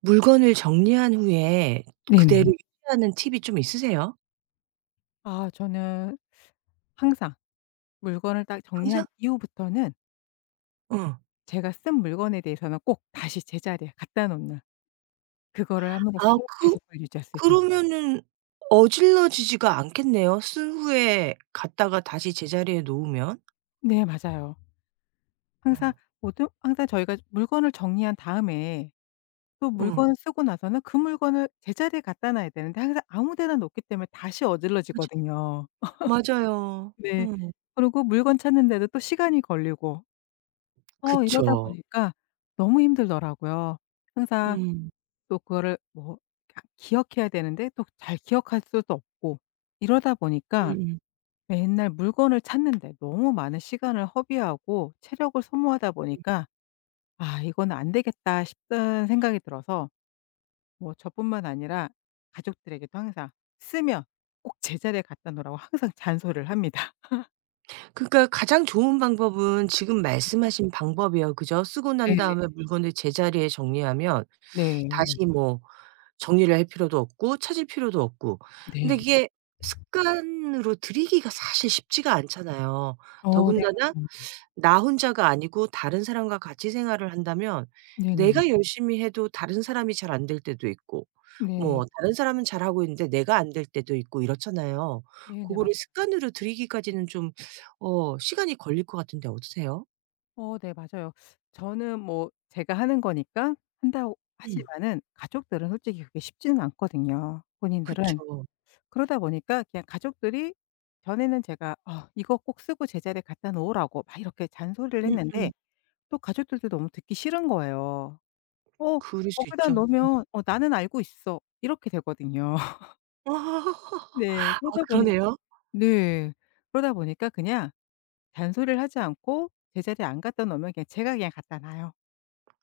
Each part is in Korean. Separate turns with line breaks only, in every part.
물건을 정리한 후에 그대로
네네.
유지하는 팁이 좀 있으세요?
아 저는 항상 물건을 딱 정리한
항상?
이후부터는
어.
제가 쓴 물건에 대해서는 꼭 다시 제자리에 갖다 놓는 그거를 함으로써
아 그
계속 그걸 유지할 수 있는
그러면은 어질러지지가 않겠네요, 쓴 후에 갖다가 다시 제자리에 놓으면.
네 맞아요. 항상
어.
모든 항상 저희가 물건을 정리한 다음에 또
응.
물건을 쓰고 나서는 그 물건을 제자리에 갖다 놔야 되는데 항상 아무 데나 놓기 때문에 다시
맞아
어질러지거든요.
맞아요.
네.
음.
그리고 물건 찾는데도 또 시간이 걸리고 어 이러다
그쵸.
보니까 너무 힘들더라고요. 항상
음.
또 그거를 뭐 아 기억해야 되는데 또 잘 기억할 수도 없고 이러다 보니까
음음. 음.
맨날 물건을 찾는데 너무 많은 시간을 허비하고 체력을 소모하다
음음.
보니까 '아 이건 안 되겠다.' 싶은 생각이 들어서 뭐 저뿐만 아니라 가족들에게도 항상 "쓰면 꼭 제자리에 갖다 놓으라."고 항상 잔소리를 합니다.
그러니까 가장 좋은 방법은 지금 말씀하신 방법이에요. 그죠? 쓰고 난
네네.
다음에 물건을 제자리에 정리하면
네. 맞
다시 뭐 정리를 할 필요도 없고 찾을 필요도 없고. 근데
네.
이게 습관으로 들이기가 사실 쉽지가 않잖아요.
어 네
더군다나
맞아요.
나 혼자가 아니고 다른 사람과 같이 생활을 한다면
네네.
내가 열심히 해도 다른 사람이 잘 안 될 때도 있고
네.
뭐 다른 사람은 잘하고 있는데 내가 안 될 때도 있고 이렇잖아요. 그
네네.
거를
맞아요.
습관으로 들이기까지는 좀 시간이 걸릴 것 같은데 어떠세요?
어 네 맞아요. 저는 뭐 제가 하는 거니까 한다고
음.
하지만은 가족들은 솔직히 그게 쉽지는 않거든요 본인들은.
그쵸.
그러다 보니까 그냥 가족들이 전에는 제가 어, 이거 꼭 쓰고 제자리에 갖다 놓으라고." 막 이렇게 잔소리를 했는데
음음.
또 가족들도 너무 듣기 싫은 거예요. "어
그럴 수
거기다
있죠.
놓으면 어 나는 알고 있어." 이렇게 되거든요. 네.
아
그러다 보니까
그러네요.
네. 그러다 보니까 그냥 잔소리를 하지 않고 제자리에 안 갖다 놓으면 그냥 제가 그냥 갖다 놔요.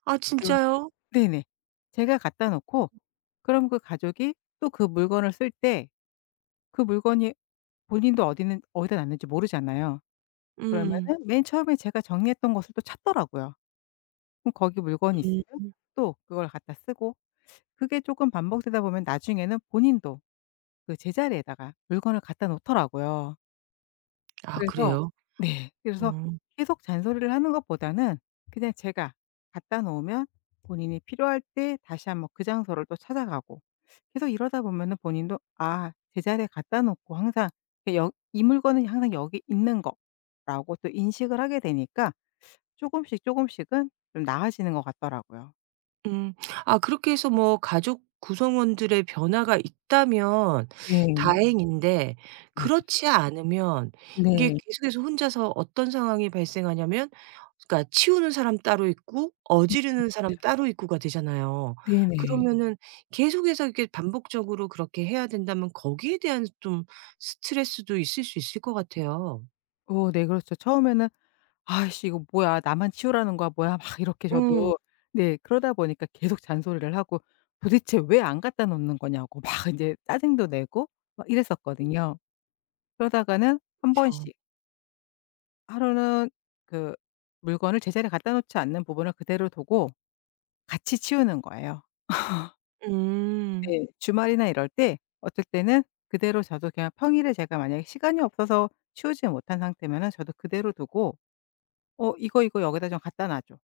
아
그
진짜요?
네네. 제가 갖다 놓고 그럼 그 가족이 또 그 물건을 쓸 때 그 물건이 본인도 어디는 어디다 놨는지 모르잖아요.
음.
그러면은 맨 처음에 제가 정리했던 것을 또 찾더라고요. 그럼 거기 물건이
음.
있으면 또 그걸 갖다 쓰고 그게 조금 반복되다 보면 나중에는 본인도 그 제자리에다가 물건을 갖다 놓더라고요.
아
그래서
그래요?
네. 그래서
음.
계속 잔소리를 하는 것보다는 그냥 제가 갖다 놓으면 본인이 필요할 때 다시 한번 그 장소를 또 찾아가고 계속 이러다 보면은 본인도 '아 제자리에 갖다 놓고 항상 그 여 이 물건은 항상 여기 있는 거.'라고 또 인식을 하게 되니까 쪼금씩 쪼금씩은 좀 나아지는 것 같더라고요.
음. 아 그렇게 해서 뭐 가족 구성원들의 변화가 있다면
네.
다행인데
맞아요.
그렇지 않으면 이게 네.
네.
계속해서 혼자서 어떤 상황이 발생하냐면 그러니까 치우는 사람 따로 있고 어지르는 사람
맞아요.
따로 있고가 되잖아요.
네네.
그러면은 계속해서 이렇게 반복적으로 그렇게 해야 된다면 거기에 대한 좀 스트레스도 있을 수 있을 것 같아요.
어 네 그렇죠. 처음에는 '아이씨 이거 뭐야. 나만 치우라는 거야 뭐야.' 막 이렇게
음
저도 네 그러다 보니까 계속 잔소리를 하고 도대체 왜 안 갖다 놓는 거냐고 막 인제 짜증도 내고 막 이랬었거든요. 그러다가는 한
그쵸.
번씩 하루는 그 물건을 제자리에 갖다 놓지 않는 부분을 그대로 두고 같이 치우는 거예요.
음.
네. 주말이나 이럴 때 어떨 때는 그대로 저도 그냥 평일에 제가 만약에 시간이 없어서 치우지 못한 상태면은 저도 그대로 두고 "어 이거, 이거 여기다 좀 갖다 놔 줘."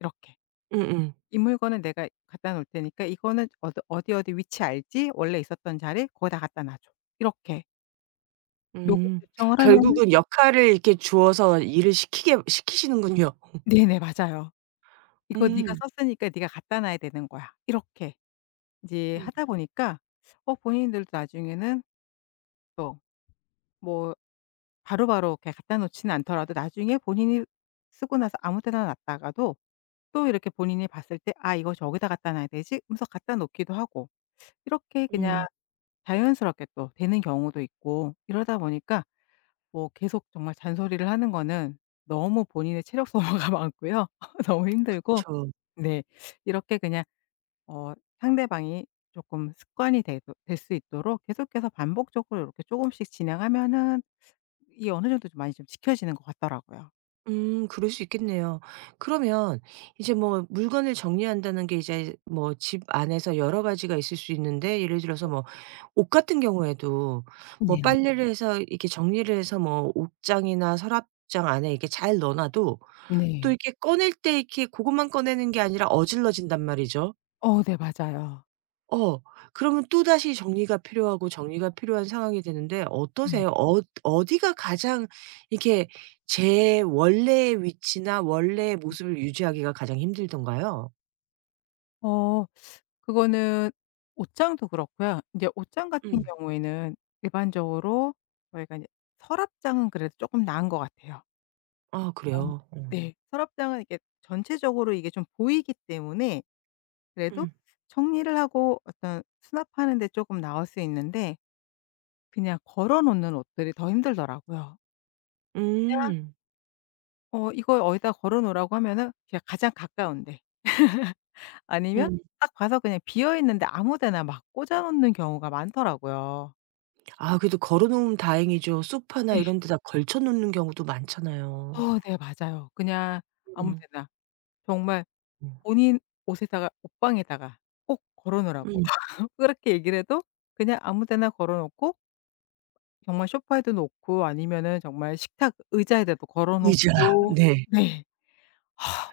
이렇게.
음음.
이 물건은 내가 갖다 놓을 테니까 이거는 어디 어디 어디 위치 알지? 원래 있었던 자리 거기다 갖다 놔 줘. 이렇게 요거
음.
요청을 하면은
결국은 역할을 이렇게 주어서 일을 시키게 시키시는군요.
네네. 맞아요. "이거 네가
음.
썼으니까 네가 갖다 놔야 되는 거야." 이렇게 이제
음
하다 보니까 어 본인들도 나중에는 또 뭐 바로바로 이렇게 갖다 놓지는 않더라도 나중에 본인이 쓰고 나서 아무 데나 놨다가도 또 이렇게 본인이 봤을 때 '아 이거 저기다 갖다 놔야 되지?' 하면서 갖다 놓기도 하고. 이렇게 그냥
음.
자연스럽게 또 되는 경우도 있고 이러다 보니까 뭐 계속 정말 잔소리를 하는 거는 너무 본인의 체력 소모가 많고요. 너무 힘들고
그쵸.
네. 이렇게 그냥 어 상대방이 조금 습관이 될 수 있도록 계속해서 반복적으로 이렇게 조금씩 진행하면은 이게 어느 정도 좀 많이 좀 지켜지는 것 같더라고요.
그럴 수 있겠네요. 그러면 이제 뭐 물건을 정리한다는 게 이제 뭐 집 안에서 여러 가지가 있을 수 있는데 예를 들어서
네.
뭐 옷 같은 경우에도 뭐
네네.
빨래를 해서 이렇게 정리를 해서 뭐 옷장이나 서랍장 안에 이렇게 잘 넣어 놔도 또
네.
이렇게 꺼낼 때 이렇게 고것만 꺼내는 게 아니라 어질러진단 말이죠.
어 네 맞아요.
어. 그러면 또다시 정리가 필요하고 정리가 필요한 상황이 되는데
네네.
어떠세요? 어디가 가장 이렇게 제 원래의 위치나 원래의 모습을 유지하기가 가장 힘들던가요?
어 그거는 옷장도 그렇고요. 이제 옷장 같은
음.
경우에는 일반적으로 저희가 제 서랍장은 그래도 조금 나은 것 같아요.
아
아
그래요?
네.
어.
네. 서랍장은 이게 전체적으로 이게 좀 보이기 때문에 그래도
음.
정리를 하고 어떤 수납하는 데 조금 나을 수 있는데 그냥 걸어 놓는 옷들이 더 힘들더라고요. 그냥
음.
어 이거 어디다 걸어 놓으라고 하면은 그냥 가장 가까운 데 아니면
음.
딱 봐서 그냥 비어 있는데 아무 데나 막 꽂아 놓는 경우가 많더라고요.
아 그래도 걸어 놓으면 다행이죠. 소파나 이런 데다 걸쳐 놓는 경우도 많잖아요.
어 네 맞아요. 그냥 아무
음.
데나 정말
음.
본인 옷에다가 옷방에다가 꼭 걸어 놓으라고
음.
그렇게 얘기를 해도 그냥 아무 데나 걸어 놓고 정말 소파에도 놓고 아니면은 정말 식탁 의자에다도 걸어
의자.
놓고
네.
네.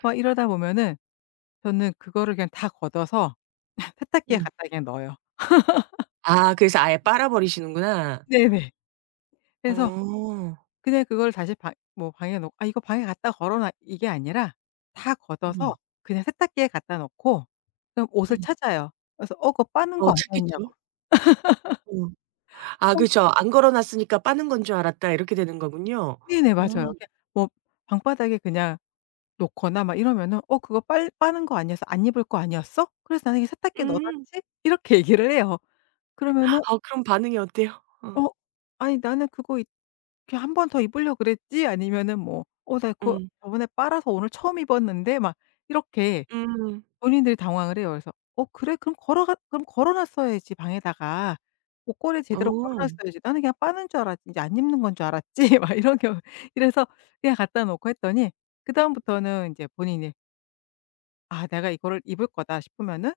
막 이러다 보면은 저는 그거를 그냥 다 걷어서 세탁기에
음.
갖다 그냥 넣어요.
아 그래서 아예 빨아 버리시는구나.
네네. 그래서
어.
근데 그걸 다시 방 뭐 방에 놓 '아 이거 방에 갖다 걸어 놔.' 이게 아니라 다 걷어서
음.
그냥 세탁기에 갖다 놓고 그럼 옷을
음.
찾아요. 그래서 "어 그거 빠는
어
거
찾겠죠.
아니었냐고."
어. 아
어
그죠. '안 걸어 놨으니까 빠는 건 줄 알았다.' 이렇게 되는 거군요.
네네.
음.
맞아요. 그냥 뭐 방바닥에 그냥 놓거나 막 이러면은 "어 그거 빨 빠는 거 아니었어? 안 입을 거 아니었어? 그래서 나는 이게 세탁기에 넣어
음.
놨지?" 이렇게 얘기를 해요. 그러면은
아 그럼 반응이 어때요? 어.
어 아니 나는 그거 이렇게 한 번 더 입으려고 그랬지 아니면은 뭐 "어 나 그거
음.
저번에 빨아서 오늘 처음 입었는데." 막 이렇게
음.
본인들이 당황을 해요. 그래서 "어 그래? 그럼 걸어가 그럼 걸어 놨어야지 방에다가. 옷걸이 제대로 걸어
어.
놨어야지. 나는 그냥 빠는 줄 알았지. 이제 안 입는 건 줄 알았지." 막 이런 경우 이래서 그냥 갖다 놓고 했더니 그다음부터는 이제 본인이 '아 내가 이거를 입을 거다.' 싶으면은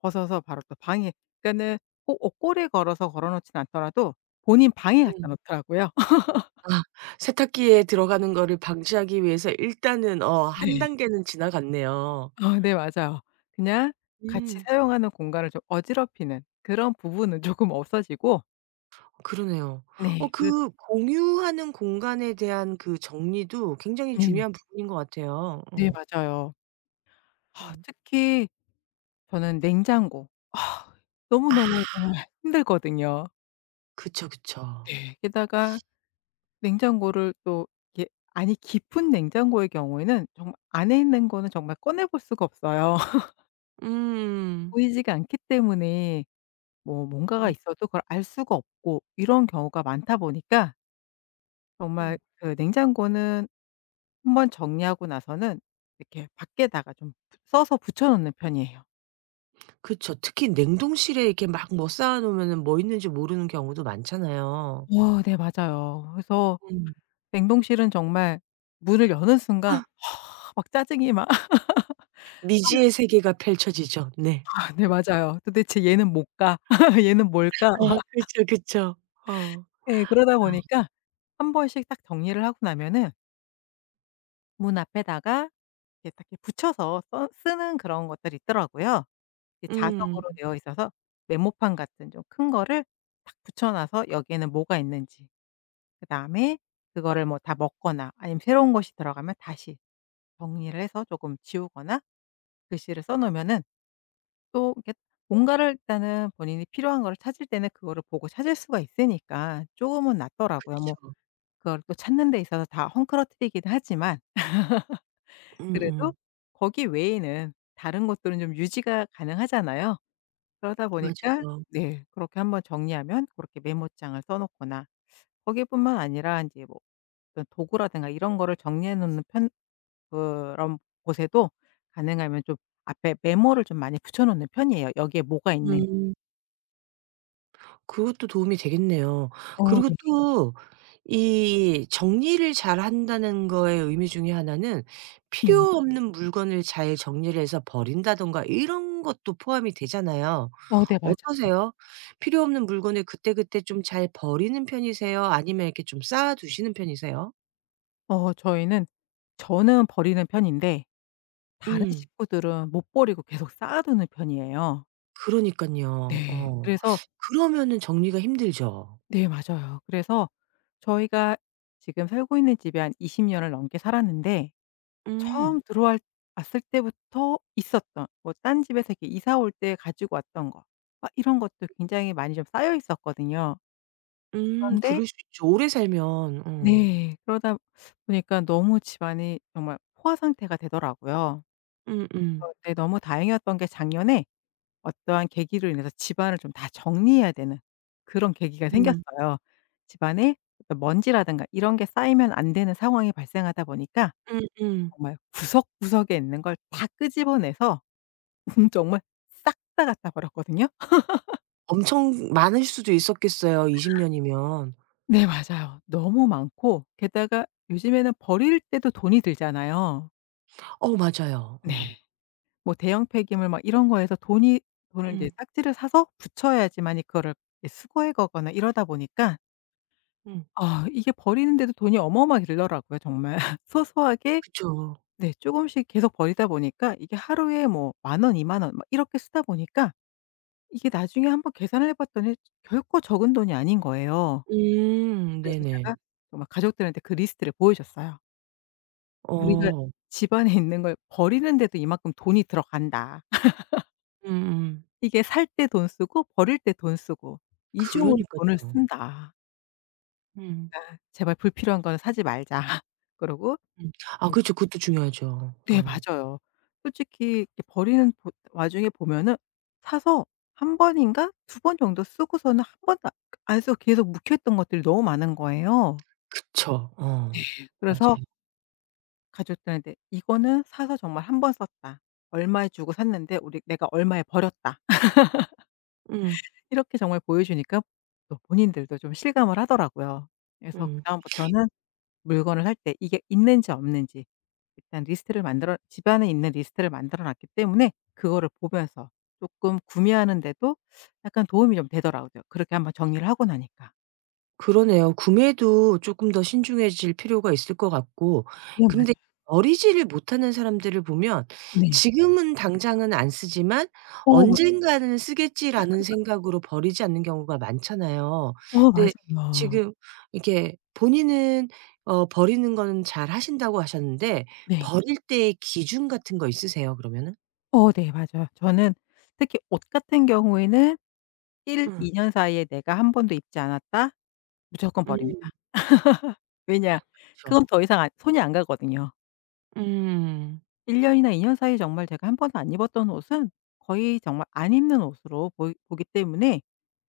벗어서 바로 또 방에 그러니까는 꼭 옷걸이에 걸어서 걸어 놓진 않더라도 본인 방에 갖다
음.
놓더라고요.
아 세탁기에 들어가는 거를 방지하기 위해서 일단은 한
네.
단계는 지나갔네요.
어 네 맞아요. 그냥 같이
음.
사용하는 공간을 좀 어지럽히는 그런 부분은 조금 없어지고
그러네요. 어
네 그리
그 공유하는 공간에 대한 그 정리도 굉장히
네네.
중요한 부분인 것 같아요.
네
어.
맞아요. 아
음.
특히 저는 냉장고. 아
아
너무너무 정말 힘들거든요.
그쵸, 그쵸.
네. 게다가 냉장고를 또 이게 안이 깊은 냉장고의 경우에는 정말 안에 있는 거는 정말 꺼내 볼 수가 없어요.
음.
보이지가 않기 때문에 뭐 뭔가가
음.
있어도 그걸 알 수가 없고 이런 경우가 많다 보니까 정말
음.
그 냉장고는 한번 정리하고 나서는 이렇게 밖에다가 좀 부 써서 붙여 놓는 편이에요.
그쵸. 특히 냉동실에 이렇게 막 뭐 쌓아 놓으면은 뭐 있는지 모르는 경우도 많잖아요.
와 네 맞아요. 그래서
음.
냉동실은 정말 문을 여는
아
순간 허, 막 짜증이 막
미지의 세계가 펼쳐지죠. 네.
네 맞아요. '도대체 얘는 뭘까? 얘는 뭘까?' 막
아 그쵸, 그쵸. 어.
네, 그러다 보니까 한 번씩 딱 정리를 하고 나면은 문 앞에다가 이렇게 딱 이렇게 붙여서 써 쓰는 그런 것들이 있더라고요. 이
음.
자석으로 되어 있어서 메모판 같은 좀 큰 거를 딱 붙여 놔서 여기에는 뭐가 있는지 그다음에 그거를 뭐 다 먹거나 아니면 새로운 것이 들어가면 다시 정리를 해서 조금 지우거나 글씨를 써 놓으면은 또 이렇게 뭔가를 일단은 본인이 필요한 거를 찾을 때는 그거를 보고 찾을 수가 있으니까 조금은 낫더라고요. 뭐
그쵸.
그걸 또 찾는 데 있어서 다 헝클어뜨리긴 하지만 그래도
음음.
거기 외에는 다른 것들은 좀 유지가 가능하잖아요. 그러다 보니까
맞아요.
네 그렇게 한번 정리하면 그렇게 메모장을 써 놓거나 거기뿐만 아니라 이제 뭐 어떤 도구라든가 이런 거를 정리해 놓는 편 그런 곳에도 가능하면 좀 앞에 메모를 좀 많이 붙여 놓는 편이에요, 여기에 뭐가 있는지.
음. 그것도 도움이 되겠네요.
어
그리고
네.
또 이 정리를 잘한다는 거의 의미 중에 하나는
네.
필요 없는 물건을 잘 정리를 해서 버린다든가 이런 것도 포함이 되잖아요.
어 네 맞아요.
어떠세요? 필요 없는 물건을 그때그때 좀 잘 버리는 편이세요? 아니면 이렇게 좀 쌓아 두시는 편이세요?
어 저희는 저는 버리는 편인데 다른
음.
식구들은 못 버리고 계속 쌓아 두는 편이에요.
그러니깐요.
네.
어.
그래서
그러면은 정리가 힘들죠.
네 맞아요. 그래서 저희가 지금 살고 있는 집에 한 20년 년을 넘게 살았는데
음.
처음 들어왔 왔을 때부터 있었던 뭐 딴 집에서 이렇게 이사 올 때 가지고 왔던 거 막 이런 것도 굉장히 많이 좀 쌓여 있었거든요. 그런데
그럴 수 있죠. 오래 살면. 어.
네 그러다 보니까 너무 집안이 정말 포화 상태가 되더라고요.
음음. 음.
그런데 너무 다행이었던 게 작년에 어떠한 계기로 인해서 집안을 좀 다 정리해야 되는 그런 계기가
음.
생겼어요. 집안에 어떤 먼지라든가 이런 게 쌓이면 안 되는 상황이 발생하다 보니까
음음.
정말 구석구석에 있는 걸 다 끄집어내서 정말 싹 다 갖다 버렸거든요.
엄청 많을 수도 있었겠어요 20 년이면.
네 맞아요. 너무 많고 게다가 요즘에는 버릴 때도 돈이 들잖아요.
어 맞아요.
네.
어.
뭐 대형 폐기물 막 이런 거에서 돈이 돈을 이제
음.
싹지를 사서 붙여야지만이 그거를 이제 수거해 가거나 이러다 보니까
음.
아 이게 버리는데도 돈이 어마어마하게 들더라고요 정말. 소소하게
그쵸.
네 조금씩 계속 버리다 보니까 이게 하루에 뭐 10,000원, 20,000원 막 이렇게 쓰다 보니까 이게 나중에 한번 계산을 해 봤더니 결코 적은 돈이 아닌 거예요.
음.
그래서
네네.
제가 정말 가족들한테 그 리스트를 보여줬어요. "우리가
어.
집안에 있는 걸 버리는데도 이만큼 돈이 들어간다.
음음.
이게 살 때 돈 쓰고 버릴 때 돈 쓰고 이중으로 돈을
그러니깐요.
쓴다.
음.
제발 불필요한 거는 사지 말자." 그러고
음. 아 그렇죠. 그것도 중요하죠.
네
어.
맞아요. 솔직히 이렇게 버리는 보 와중에 보면은 사서 한 번인가 두 번 정도 쓰고서는 한 번도 안 쓰고 계속 묵혀있던 것들이 너무 많은 거예요.
그쵸. 어.
그래서
맞아요.
가족들한테 "이거는 사서 정말 한 번 썼다. 얼마에 주고 샀는데 우리 내가 얼마에 버렸다."
음.
이렇게 정말 보여주니까 또 본인들도 좀 실감을 하더라고요. 그래서
음.
그다음부터는 물건을 할 때 이게 있는지 없는지 일단 리스트를 만들어 집안에 있는 리스트를 만들어 놨기 때문에 그거를 보면서 조금 구매하는 데도 약간 도움이 좀 되더라고요. 그렇게 한번 정리를 하고 나니까.
그러네요. 구매도 조금 더 신중해질 필요가 있을 것 같고
네
근데
맞아요.
버리지를 못하는 사람들을 보면
네.
지금은 당장은 안 쓰지만
어 맞
'언젠가는 쓰겠지.'라는 생각으로 버리지 않는 경우가 많잖아요.
어
근데
맞아요.
지금 이렇게 본인은 버리는 거는 잘 하신다고 하셨는데
네.
버릴 때의 기준 같은 거 있으세요 그러면은?
어 네 맞아요. 저는 특히 옷 같은 경우에는
응.
1-2년 사이에 내가 한 번도 입지 않았다? 무조건 버립니다.
음
왜냐? 그건
그쵸.
더 이상 안 손이 안 가거든요.
음.
1 년이나 2년 사이에 정말 제가 한 번도 안 입었던 옷은 거의 정말 안 입는 옷으로 보이 보기 때문에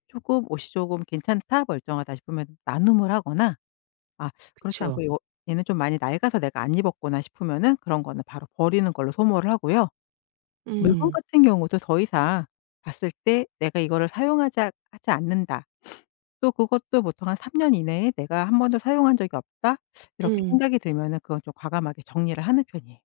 조금 옷이 조금 '괜찮다. 멀쩡하다.' 싶으면 나눔을 하거나 아 그렇지
그쵸.
않고 이거 '얘는 좀 많이 낡아서 내가 안 입었구나.' 싶으면은 그런 거는 바로 버리는 걸로 소모를 하고요. 물건
음.
같은 경우도 더 이상 봤을 때 '내가 이거를 사용하자 하지 않는다.' 또 그것도 보통 한 3년 이내에 '내가 한 번도 사용한 적이 없다.' 이렇게
음.
생각이 들면은 그건 좀 과감하게 정리를 하는 편이에요.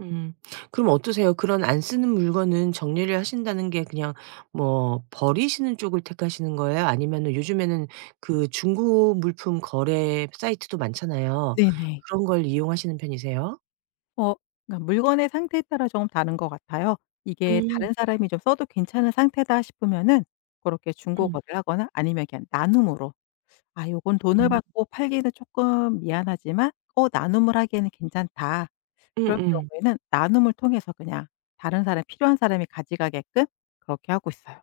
음. 그럼 어떠세요? 그런 안 쓰는 물건은 정리를 하신다는 게 그냥 뭐 버리시는 쪽을 택하시는 거예요? 아니면은 요즘에는 그 중고 물품 거래 사이트도 많잖아요.
네네.
그런 걸 이용하시는 편이세요?
어 그러니까 물건의 상태에 따라 조금 다른 것 같아요. 이게
음.
다른 사람이 좀 써도 괜찮은 상태다 싶으면은 고렇게
음.
중고거래를 하거나 아니면 그냥 나눔으로 '아 요건 돈을
음.
받고 팔기는 쪼끔 미안하지만 어 나눔을 하기에는 괜찮다.' 그런
음음.
경우에는 나눔을 통해서 그냥 다른 사람 필요한 사람이 가져가게끔 그렇게 하고 있어요.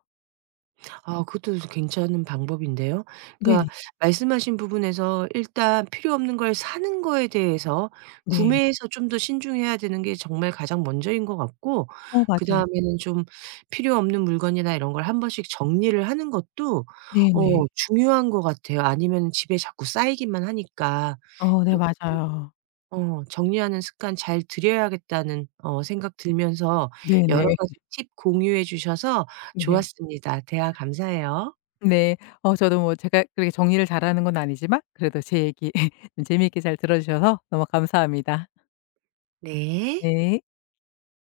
아 그것도 괜찮은 방법인데요.
네네.
그러니까 말씀하신 부분에서 일단 필요 없는 걸 사는 거에 대해서
네.
구매에서 좀 더 신중해야 되는 게 정말 가장 먼저인 것 같고
어 맞아요.
그다음에는 좀 필요 없는 물건이나 이런 걸 한 번씩 정리를 하는 것도
네네.
중요한 것 같아요. 아니면 집에 자꾸 쌓이기만 하니까.
어 네
그래서
맞아요.
'정리하는 습관 잘 들여야겠다.'는 생각 들면서 여러
네네.
가지 팁 공유해 주셔서
네.
좋았습니다. 대화 감사해요.
네. 어 저도 뭐 제가 그렇게 정리를 잘하는 건 아니지만 그래도 제 얘기 재미있게 잘 들어 주셔서 너무 감사합니다.
네.
네.